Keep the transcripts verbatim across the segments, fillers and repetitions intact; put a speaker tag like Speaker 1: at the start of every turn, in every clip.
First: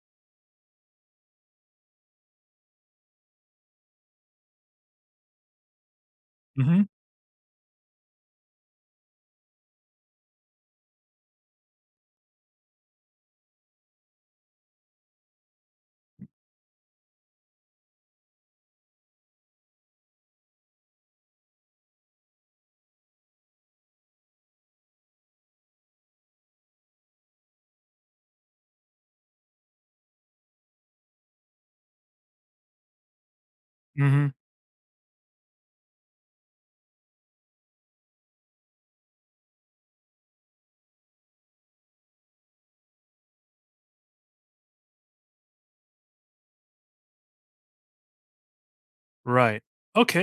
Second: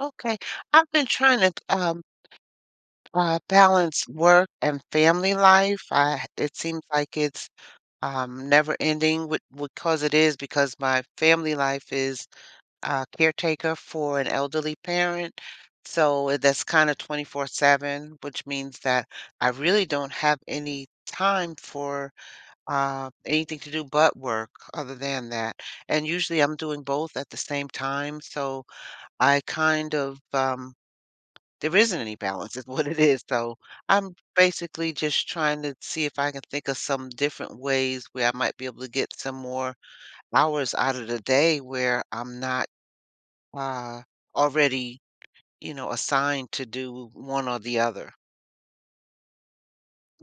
Speaker 1: Okay. I've been trying to um, uh, balance work and family life. I, it seems
Speaker 2: Mhm,
Speaker 1: like it's um, never ending with, because it is, because my family life is uh, caretaker for an elderly parent. So it- that's kind of twenty-four seven, which means that I really don't have any time for uh, anything to do but work other than that. And usually I'm doing both at the same time. So I kind of, um, there isn't any balance is what it is, so I'm
Speaker 2: mhm,
Speaker 1: basically just trying to see if I can think of some different ways where I might be able to get some more hours out of the day where I'm not, uh, already, you know, assigned to do one or the other.
Speaker 2: right.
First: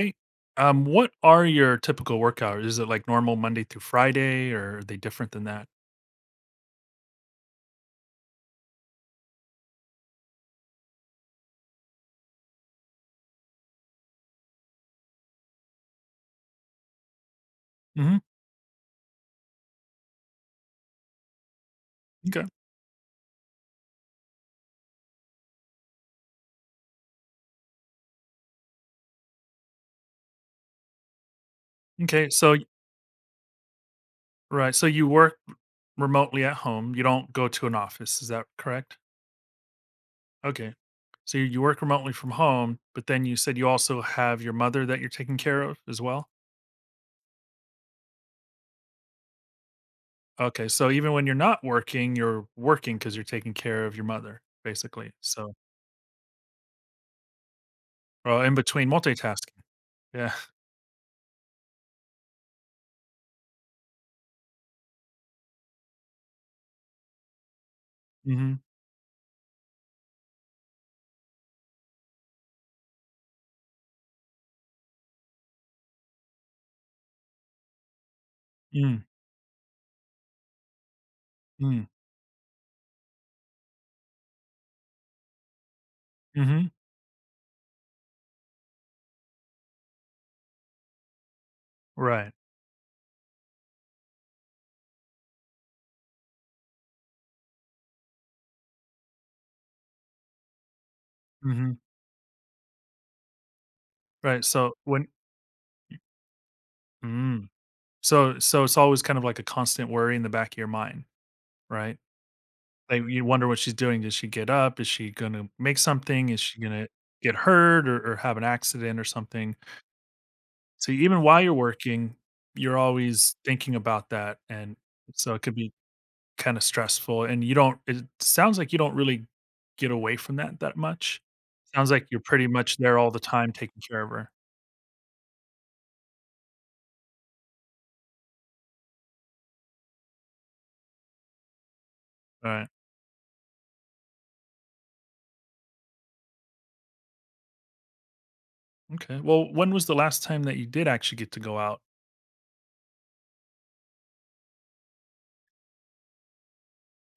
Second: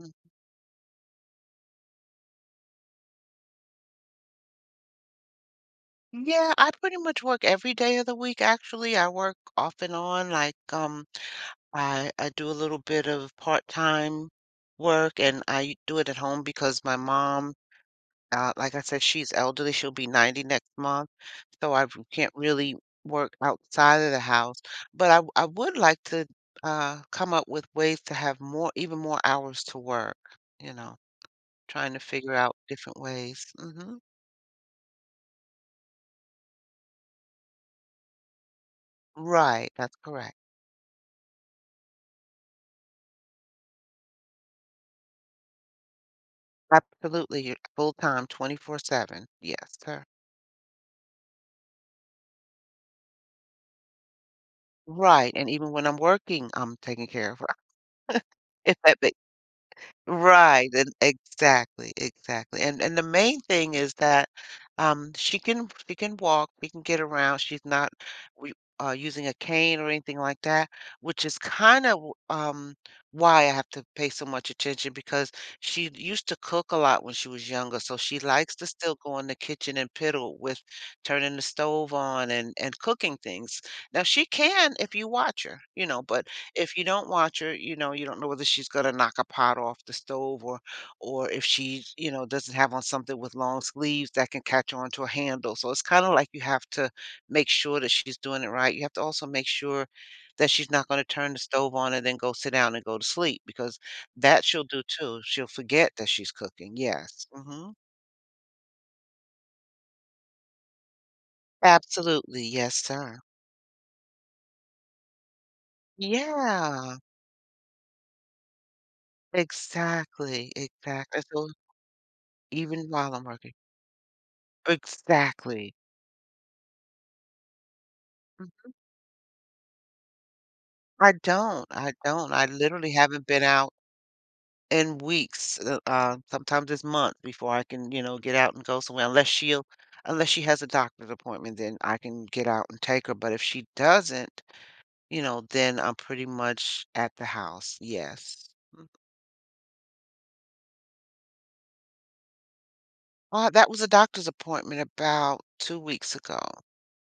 Speaker 1: Mm,
Speaker 2: um, what are your typical work hours? Is it like normal Monday through Friday, or are they different than that?
Speaker 1: yeah, I pretty much work every day of the week. Actually, I work off and on, like, um, I I do a little bit of part-time work, and I do it at home because my mom,
Speaker 2: Mhm,
Speaker 1: Uh, like I said, she's elderly, she'll be ninety next month, so I w can't
Speaker 2: okay.
Speaker 1: really work outside of the house, but I w I would like to, uh, come up with ways to have more even more hours to work, you know, trying to
Speaker 2: Okay.
Speaker 1: figure
Speaker 2: so
Speaker 1: out
Speaker 2: y
Speaker 1: different ways. Mhm.
Speaker 2: right, so you work remotely at home, you don't go to an office, is that correct?
Speaker 1: Right, that's correct.
Speaker 2: Okay. So you you work remotely from home, but then you said you also have your mother that you're taking care of as well?
Speaker 1: Absolutely, you're full-time, twenty-four seven. Yes, sir.
Speaker 2: Okay, so even when you're not working, you're working because 'cause you're taking care of your mother, basically,
Speaker 1: Right, and
Speaker 2: so,
Speaker 1: even when I'm working, I'm taking care of her.
Speaker 2: well, in
Speaker 1: If
Speaker 2: between
Speaker 1: that ba
Speaker 2: multitasking, yeah,
Speaker 1: Right, and exactly, exactly. And and the main thing is that um she can she can walk, she can get around. She's not we
Speaker 2: mhm,
Speaker 1: uh using a cane or anything like that, which is kind of um why I have to pay so much attention because she used to cook a lot when she was younger, so she likes to still
Speaker 2: mm,
Speaker 1: go in the kitchen and piddle with turning the
Speaker 2: mm.
Speaker 1: stove on and and cooking things. Now she can if you watch her, you know, but
Speaker 2: Mhm.
Speaker 1: if you don't watch her, you know, you don't know whether she's gonna knock a pot off the stove or or if she, you know,
Speaker 2: Right.
Speaker 1: doesn't have on something with long sleeves that can catch on to a handle. So it's kind of like you have to make sure that she's doing it right. You have to also make sure that she's not gonna turn the stove
Speaker 2: Mhm.
Speaker 1: on and then go sit down and go to sleep because
Speaker 2: Right,
Speaker 1: that she'll
Speaker 2: so
Speaker 1: do
Speaker 2: when
Speaker 1: too. She'll forget that she's cooking. Yes.
Speaker 2: mm.
Speaker 1: hmm
Speaker 2: So so it's always kind of like a constant worry in the back of your mind, right?
Speaker 1: Absolutely. Yes,
Speaker 2: Like,
Speaker 1: sir.
Speaker 2: you wonder what she's doing. Does she get up? Is she gonna make something? Is she gonna
Speaker 1: Yeah,
Speaker 2: get hurt or or have an accident or something?
Speaker 1: exactly.
Speaker 2: So even
Speaker 1: Exactly.
Speaker 2: while
Speaker 1: So
Speaker 2: you're working, you're
Speaker 1: even while I'm
Speaker 2: always
Speaker 1: working.
Speaker 2: thinking about that, and so it could be
Speaker 1: Exactly.
Speaker 2: kinda stressful, and you don't it sounds like you don't really get away from that that
Speaker 1: I
Speaker 2: much.
Speaker 1: don't,
Speaker 2: Sounds
Speaker 1: I
Speaker 2: like you're
Speaker 1: don't. I
Speaker 2: pretty much
Speaker 1: literally
Speaker 2: there all the
Speaker 1: haven't been
Speaker 2: time
Speaker 1: out
Speaker 2: taking care of her.
Speaker 1: in weeks. Uh, uh, sometimes it's months before I can, you know, get out and go somewhere unless she'll unless she has a doctor's appointment, then I can get out
Speaker 2: Right.
Speaker 1: and take her, but if she doesn't, you know, then I'm pretty much at the house, yes.
Speaker 2: Okay. Well, when was the last time that you did actually get to go out?
Speaker 1: Uh, that was a doctor's appointment about two weeks ago.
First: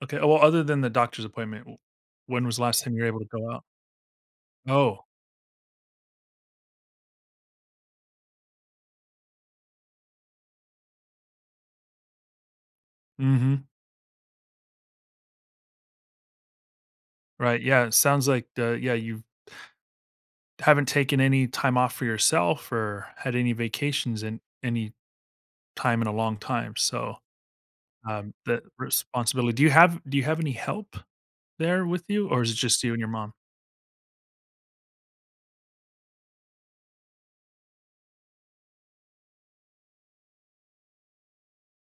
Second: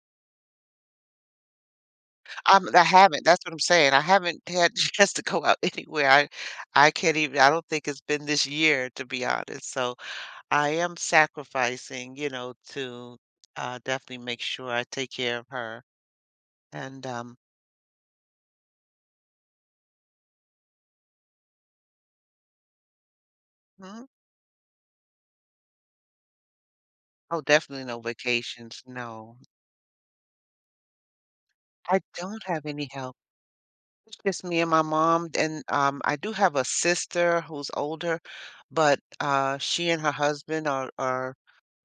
Speaker 2: Okay. Well, other than the doctor's appointment, w- when was the
Speaker 1: Um,
Speaker 2: last
Speaker 1: I
Speaker 2: time you were able
Speaker 1: haven't
Speaker 2: to
Speaker 1: that's
Speaker 2: go
Speaker 1: what I'm
Speaker 2: out?
Speaker 1: saying, I haven't had a
Speaker 2: Oh.
Speaker 1: chance to go out anywhere. I I can't even I don't think it's been this year, to be honest, so I am sacrificing, you know, to
Speaker 2: Mm-hmm.
Speaker 1: uh, definitely make sure I take care of her. And um,
Speaker 2: Right. Yeah. It sounds like uh, yeah, you haven't taken any time off for yourself or had any
Speaker 1: mhm.
Speaker 2: vacations in any time in a long time. So
Speaker 1: Oh, definitely no
Speaker 2: um the
Speaker 1: vacations. No,
Speaker 2: responsibility. Do you have do you have any help there
Speaker 1: I
Speaker 2: with you?
Speaker 1: don't
Speaker 2: Or is it
Speaker 1: have
Speaker 2: just
Speaker 1: any
Speaker 2: you and your
Speaker 1: help.
Speaker 2: mom?
Speaker 1: It's just me and my mom. And um, I do have a sister who's older, but uh, she and her husband are, are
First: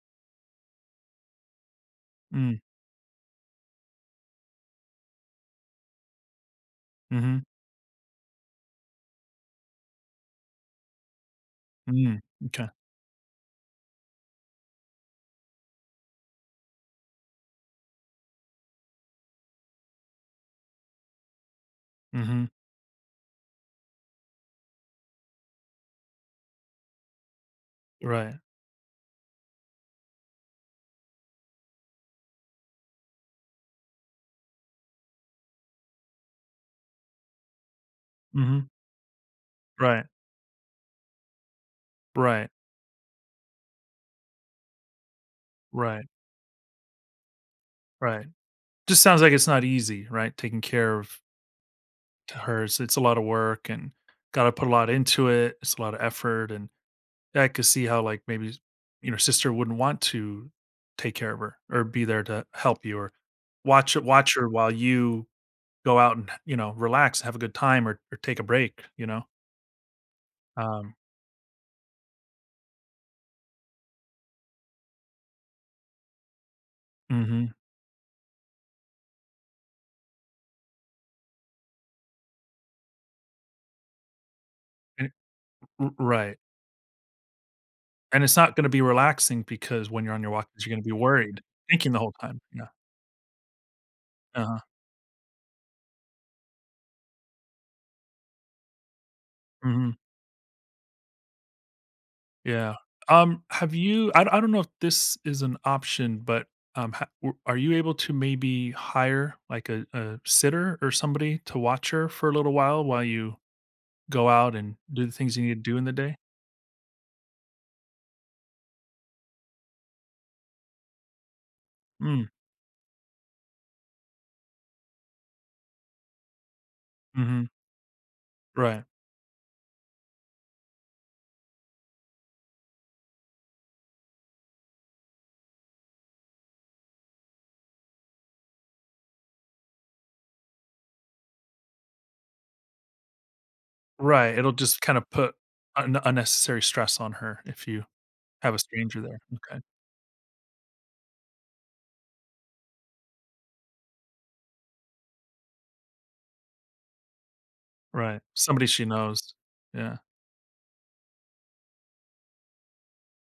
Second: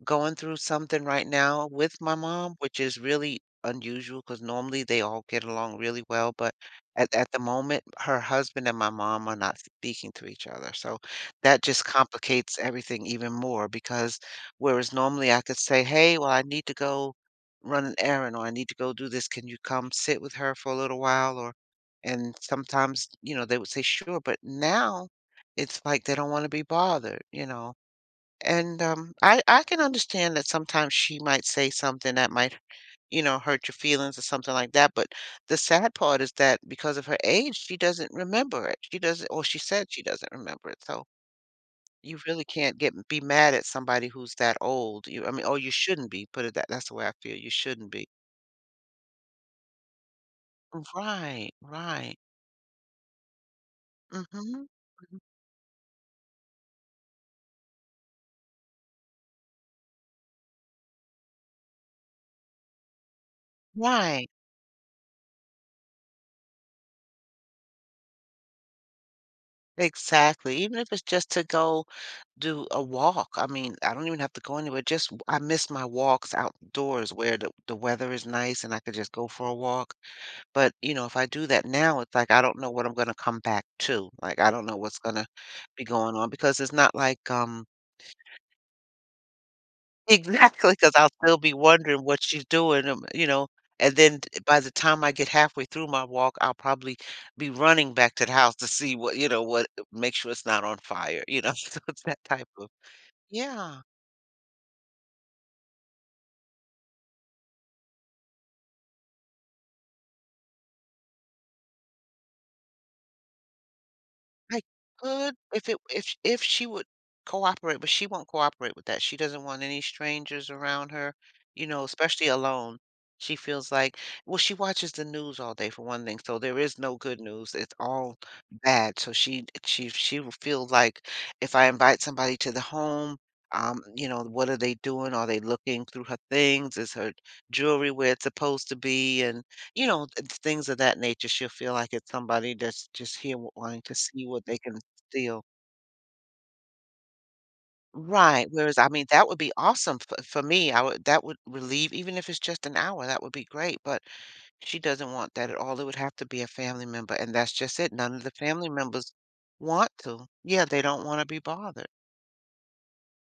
Speaker 1: going through something right now with my mom,
Speaker 2: Mm.
Speaker 1: which is really unusual because normally they all get along really well, but at, at the
Speaker 2: Mm-hmm.
Speaker 1: moment, her husband and my mom are not speaking to each other. So that just
Speaker 2: Mm.
Speaker 1: complicates
Speaker 2: Okay.
Speaker 1: everything even more because whereas normally I could say, hey, well, I need to go run an errand or I need to go do this. Can you come sit with her for a little while? Or, and
Speaker 2: Mm-hmm.
Speaker 1: sometimes, you know, they would say, sure. But now it's like they don't want to be bothered, you know.
Speaker 2: Right.
Speaker 1: And, um, I I can understand that sometimes she might say something that might, you know, hurt your feelings or something like that, but the sad part is that because of her age, she doesn't
Speaker 2: Mm-hmm.
Speaker 1: remember it. She doesn't or she said she
Speaker 2: Right.
Speaker 1: doesn't remember it, so you really
Speaker 2: Right.
Speaker 1: can't get be mad at somebody who's that old. You I mean, or you
Speaker 2: Right.
Speaker 1: shouldn't be, put it that that's the way I feel, you shouldn't be.
Speaker 2: Right. Just sounds like it's not easy, right? Taking care of
Speaker 1: Right, right.
Speaker 2: her, it's it's a lot of work and gotta
Speaker 1: Mhm.
Speaker 2: put a lot
Speaker 1: Mhm.
Speaker 2: into it. It's a lot of effort, and I could see how, like, maybe, you know, sister wouldn't want to take care of her or be there to help you or watch her
Speaker 1: Right.
Speaker 2: watch her while you go out and, you know, relax, have a good time or or take a break, you know?
Speaker 1: Exactly. Even if
Speaker 2: Um
Speaker 1: it's just to go do a walk. I mean, I don't even have to go anywhere. Just w- I miss my walks outdoors where the,
Speaker 2: Mhm.
Speaker 1: the weather is nice and I could just go for a walk. But, you know, if I do that now, it's like I don't know what I'm going to come back to. Like I don't know what's going to be going on
Speaker 2: Right.
Speaker 1: because it's not like um
Speaker 2: And it's not gonna be relaxing because when you're on your walk, you 'cause
Speaker 1: exactly,
Speaker 2: you're gonna be
Speaker 1: because 'cause I'll still
Speaker 2: worried,
Speaker 1: be
Speaker 2: thinking the
Speaker 1: wondering
Speaker 2: whole
Speaker 1: what
Speaker 2: time.
Speaker 1: she's
Speaker 2: Yeah.
Speaker 1: doing, um, you know, and then t
Speaker 2: Uh-huh.
Speaker 1: by the time I get halfway through my walk, I'll probably be running back to the house to see what you know, what
Speaker 2: Mhm.
Speaker 1: make sure it's not on fire, you know, so it's that type of.
Speaker 2: Yeah. Um, have
Speaker 1: Yeah.
Speaker 2: you I I d I don't know if this is an option, but, um, ha w are you able to maybe hire, like, a a sitter or somebody to watch her for a little while, while you go out
Speaker 1: I
Speaker 2: and do the
Speaker 1: could
Speaker 2: things you need
Speaker 1: if
Speaker 2: to do
Speaker 1: it
Speaker 2: in the
Speaker 1: if
Speaker 2: day?
Speaker 1: sh if she would cooperate, but she won't cooperate with that. She doesn't want any strangers around her, you know,
Speaker 2: Mm,
Speaker 1: especially alone. She feels like Well, she watches the news all day for one thing, so there is no good
Speaker 2: mhm.
Speaker 1: news. It's all
Speaker 2: Right.
Speaker 1: bad. So she she she will feel like if I invite somebody to the home, um, you know, what are they doing? Are they looking through her things? Is her jewelry where it's supposed to be? And you know, it's things of that nature. She'll feel like it's somebody that's just here w wanting to see
Speaker 2: Right,
Speaker 1: what
Speaker 2: it'll
Speaker 1: they can
Speaker 2: just kinda put
Speaker 1: steal.
Speaker 2: un unnecessary stress on her if you
Speaker 1: Right,
Speaker 2: have a
Speaker 1: whereas, I
Speaker 2: stranger
Speaker 1: mean,
Speaker 2: there.
Speaker 1: that would be
Speaker 2: Okay.
Speaker 1: awesome for for me. I would That would relieve even if it's just an hour, that would be great, but she doesn't want that at all. It would have to be a family member, and that's just it. None
Speaker 2: Right.
Speaker 1: of the
Speaker 2: Somebody
Speaker 1: family
Speaker 2: she
Speaker 1: members
Speaker 2: knows.
Speaker 1: want
Speaker 2: Yeah.
Speaker 1: to. Yeah, they don't wanna be bothered.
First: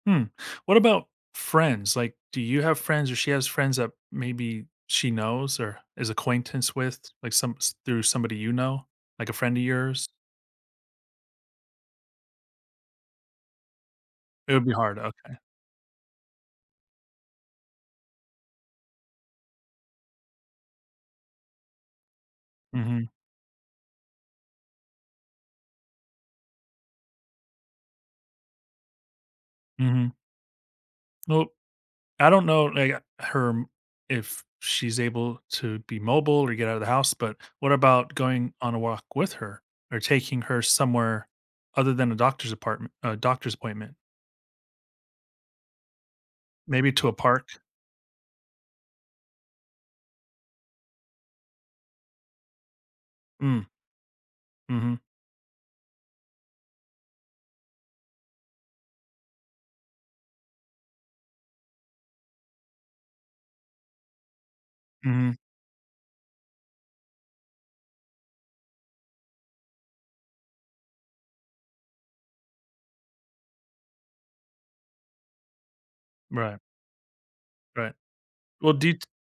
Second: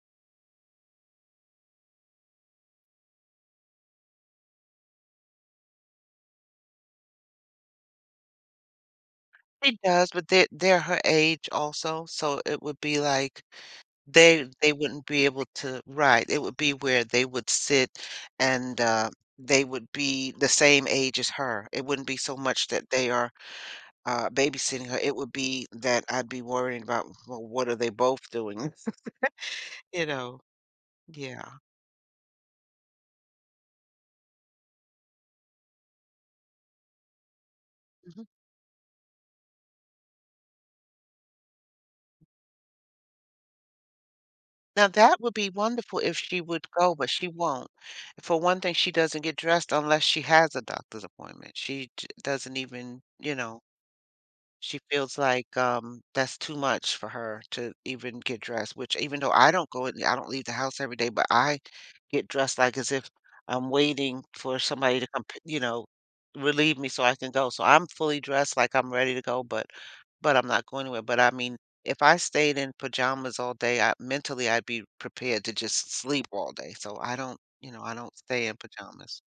Speaker 2: Hmm. What about friends? Like, do you have friends or she has friends that maybe she knows or is acquaintance with, like some s- through somebody you know, like a friend of
Speaker 1: She
Speaker 2: yours?
Speaker 1: does, but they they're her age also, so it would be like they
Speaker 2: It would be
Speaker 1: they
Speaker 2: hard.
Speaker 1: wouldn't be
Speaker 2: Okay.
Speaker 1: able to ride. It would be where they would sit and, uh, they would be the same age as her. It wouldn't be so much that
Speaker 2: Mm-hmm.
Speaker 1: they are, uh, babysitting her, it would be that I'd be worrying about, well, what are they both doing? You
Speaker 2: Mm-hmm.
Speaker 1: know? Yeah.
Speaker 2: Well, I don't know like her m- if she's able to be mobile or get out of the house, but what about
Speaker 1: Mhm.
Speaker 2: going on a walk with her or taking her somewhere other than a doctor's apartment, a doctor's appointment,
Speaker 1: Now that would be wonderful if she would
Speaker 2: maybe
Speaker 1: go,
Speaker 2: to
Speaker 1: but
Speaker 2: a
Speaker 1: she
Speaker 2: park?
Speaker 1: won't. For one thing, she doesn't get dressed unless she has a doctor's appointment. She j Doesn't even, you
Speaker 2: Mm.
Speaker 1: know, She
Speaker 2: Mm-hmm.
Speaker 1: feels like, um, that's too much for her to even get dressed, which even though I don't go in I don't leave the house every day, but I get dressed like as if I'm waiting for somebody to come
Speaker 2: Mm-hmm.
Speaker 1: p you know, relieve me so I can go. So I'm fully dressed like I'm ready to go, but but I'm not going anywhere. But I mean, if I stayed in pajamas all day, I mentally, I'd be prepared to just sleep all
Speaker 2: Right.
Speaker 1: day. So I don't, you know, I
Speaker 2: Right.
Speaker 1: don't stay in
Speaker 2: Well, do you
Speaker 1: pajamas.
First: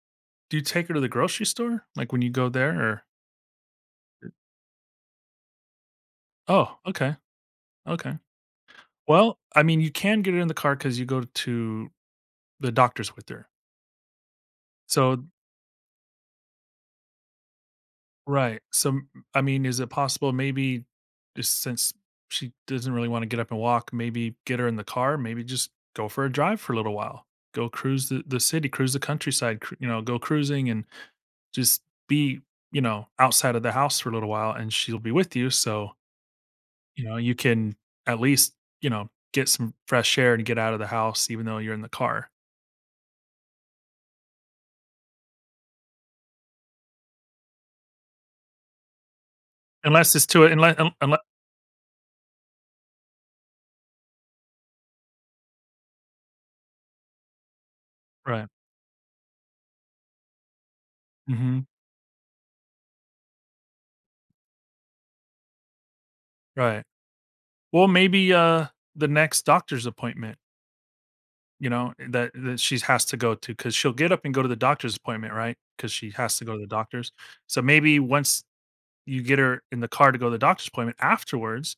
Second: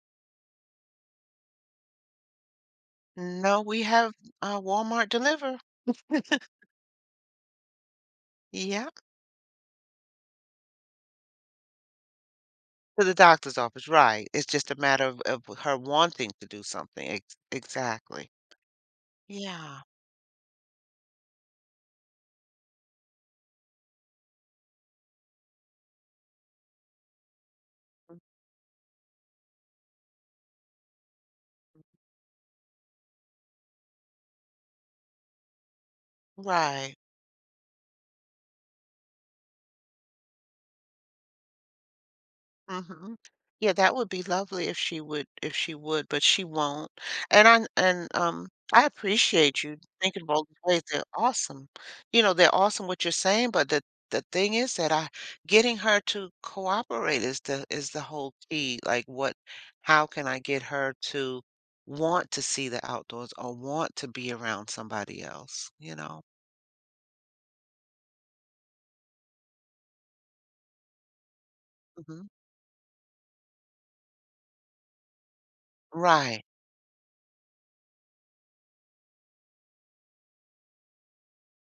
Speaker 2: Do you take her to the grocery store? Like, when you go there or
Speaker 1: No, we have, uh, Walmart deliver.
Speaker 2: Oh, okay, okay.
Speaker 1: Yeah.
Speaker 2: Well, I mean, you can get her in the car because you go to the
Speaker 1: To
Speaker 2: doctor's
Speaker 1: the
Speaker 2: with her.
Speaker 1: doctor's office, right. It's just a matter of
Speaker 2: So
Speaker 1: of her wanting to do something. Ex Exactly.
Speaker 2: Right. So, m I mean, is
Speaker 1: Yeah,
Speaker 2: it possible maybe just since she doesn't really wanna get up and walk, maybe get her in the car, maybe just go for a drive for a little while. Go cruise the the city, cruise the countryside, cru you know, go cruising and just be, you know, outside of the house for a little while, and she'll be with you, so
Speaker 1: right.
Speaker 2: you know, you can at least, you know, get some fresh air and get out of the house even though you're in the car.
Speaker 1: Mhm. Yeah, that would be lovely if she would if she would, but she won't. And I and, um, I appreciate you
Speaker 2: Unless
Speaker 1: thinking
Speaker 2: it's
Speaker 1: of
Speaker 2: to
Speaker 1: all these
Speaker 2: unless
Speaker 1: ways. They're
Speaker 2: unless,
Speaker 1: awesome. You know, they're awesome what you're saying, but the the thing is that I getting her to cooperate is the is the whole
Speaker 2: right.
Speaker 1: key. Like, what how can I get her to
Speaker 2: Mhm,
Speaker 1: want to see the outdoors or want to be around somebody else, you know?
Speaker 2: right. Well, maybe, uh, the next doctor's appointment, you know,
Speaker 1: Mhm.
Speaker 2: that that she has to go to because 'cause she'll get up and go to the doctor's appointment, right? Because she has
Speaker 1: Right.
Speaker 2: to go to the doctor's. So, maybe once you get her in the car to go to the doctor's appointment afterwards,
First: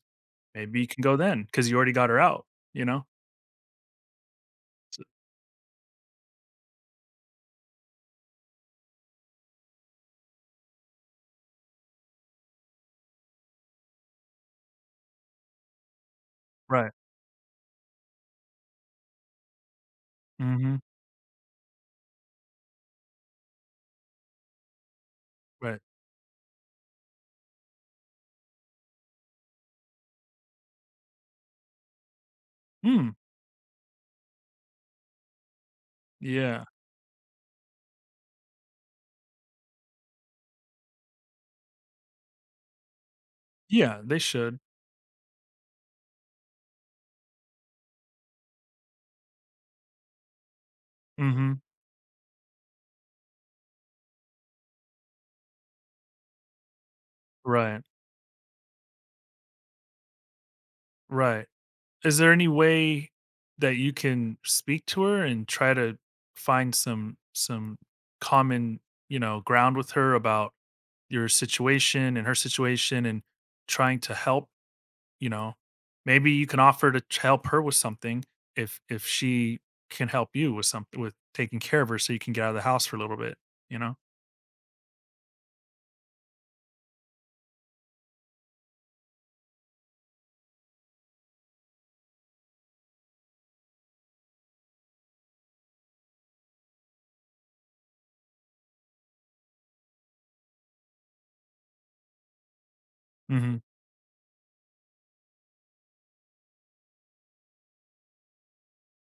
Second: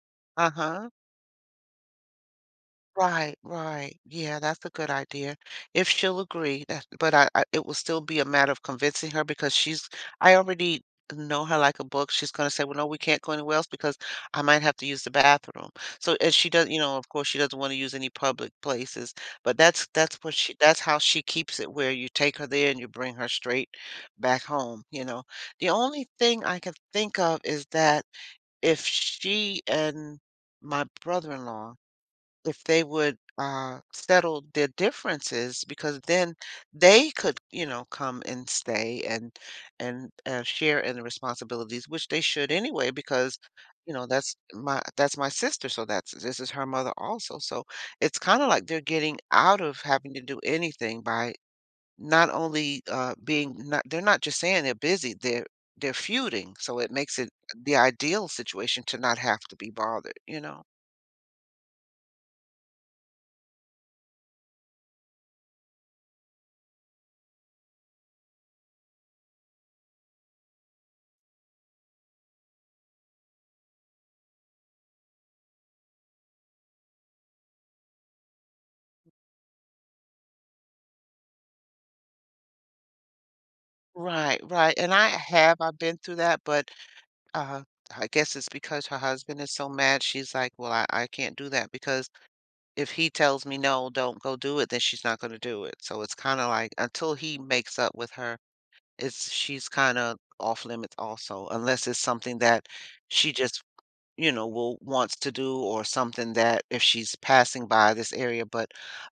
Speaker 2: maybe you
Speaker 1: Uh-huh.
Speaker 2: can go then because you already got her out, you know?
Speaker 1: Right, right. Yeah, that's a good idea. If she'll agree, that, but I, I, it will still be a matter of convincing her because she's, I already know her like a book. She's going to say, well, no, we can't go anywhere else because I might have to use the bathroom. So, and she does, you
Speaker 2: Right.
Speaker 1: know, of course, she doesn't want to use any public places, but that's, that's what she, that's
Speaker 2: Mhm,
Speaker 1: how she keeps it where you take her there and you bring her straight back home, you know. The
Speaker 2: right.
Speaker 1: only thing I can think of is that if she and my brother-in-law, if they
Speaker 2: Mm,
Speaker 1: would uh, settle their differences because then
Speaker 2: yeah.
Speaker 1: they could you know come and stay and and uh, share in the responsibilities which they should anyway because you
Speaker 2: Yeah,
Speaker 1: know
Speaker 2: they
Speaker 1: that's
Speaker 2: should.
Speaker 1: my that's my sister so that's this is her mother also so it's kind of like they're getting out of having to do anything by
Speaker 2: Mhm,
Speaker 1: not only uh being not they're not just saying they're busy they're they're feuding so it makes it the
Speaker 2: right.
Speaker 1: ideal situation to not have to be bothered you know.
Speaker 2: Right. Is there any way that you can speak to her and try to find some some common, you know, ground with her about your situation and her situation and trying to help, you know? Maybe you can offer to t- help her with something if if she can help you with something with taking care of her so you can get out of the house for a little bit, you know?
Speaker 1: Right, right, and I have I've been through that, but, uh, I guess it's because her husband is so mad, she's like, "Well, I I can't do that because if he tells me no, 'No, don't go do it,' then she's not gonna do it." So it's kinda like until he makes up with her, it's she's kinda off limits also, unless it's something that she
Speaker 2: Mhm.
Speaker 1: just you know, will wants to do or something that if she's passing by this area, but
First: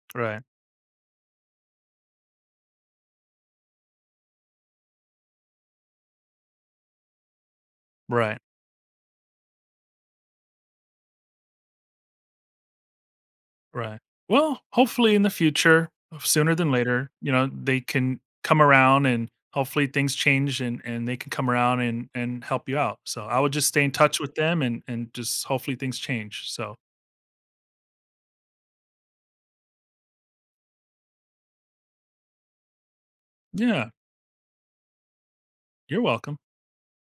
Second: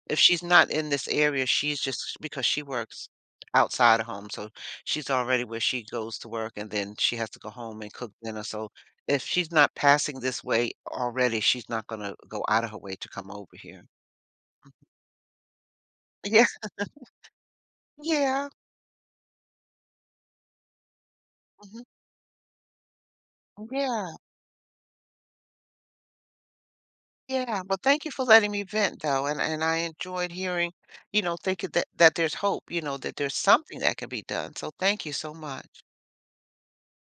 Speaker 1: if she's
Speaker 2: Right.
Speaker 1: not in this area, she's just because she works outside of home, so she's already where she goes to work and then she has to go home and cook
Speaker 2: Right.
Speaker 1: dinner. So if she's not passing this way already, she's not gonna go out of her way to come over here.
Speaker 2: Right. Well, hopefully in the future, uh,
Speaker 1: Yeah.
Speaker 2: sooner than later, you know, they can
Speaker 1: Yeah.
Speaker 2: come around and hopefully things change and and they can come around
Speaker 1: hmm
Speaker 2: and and help you out. So I would just stay in
Speaker 1: Yeah.
Speaker 2: touch with them and and just hopefully things change. So
Speaker 1: Yeah, well, thank you for letting me vent though, and and I enjoyed hearing, you know, thinking that that there's hope, you know, that there's something
Speaker 2: yeah,
Speaker 1: that can be done. So thank you so much.
Speaker 2: you're welcome.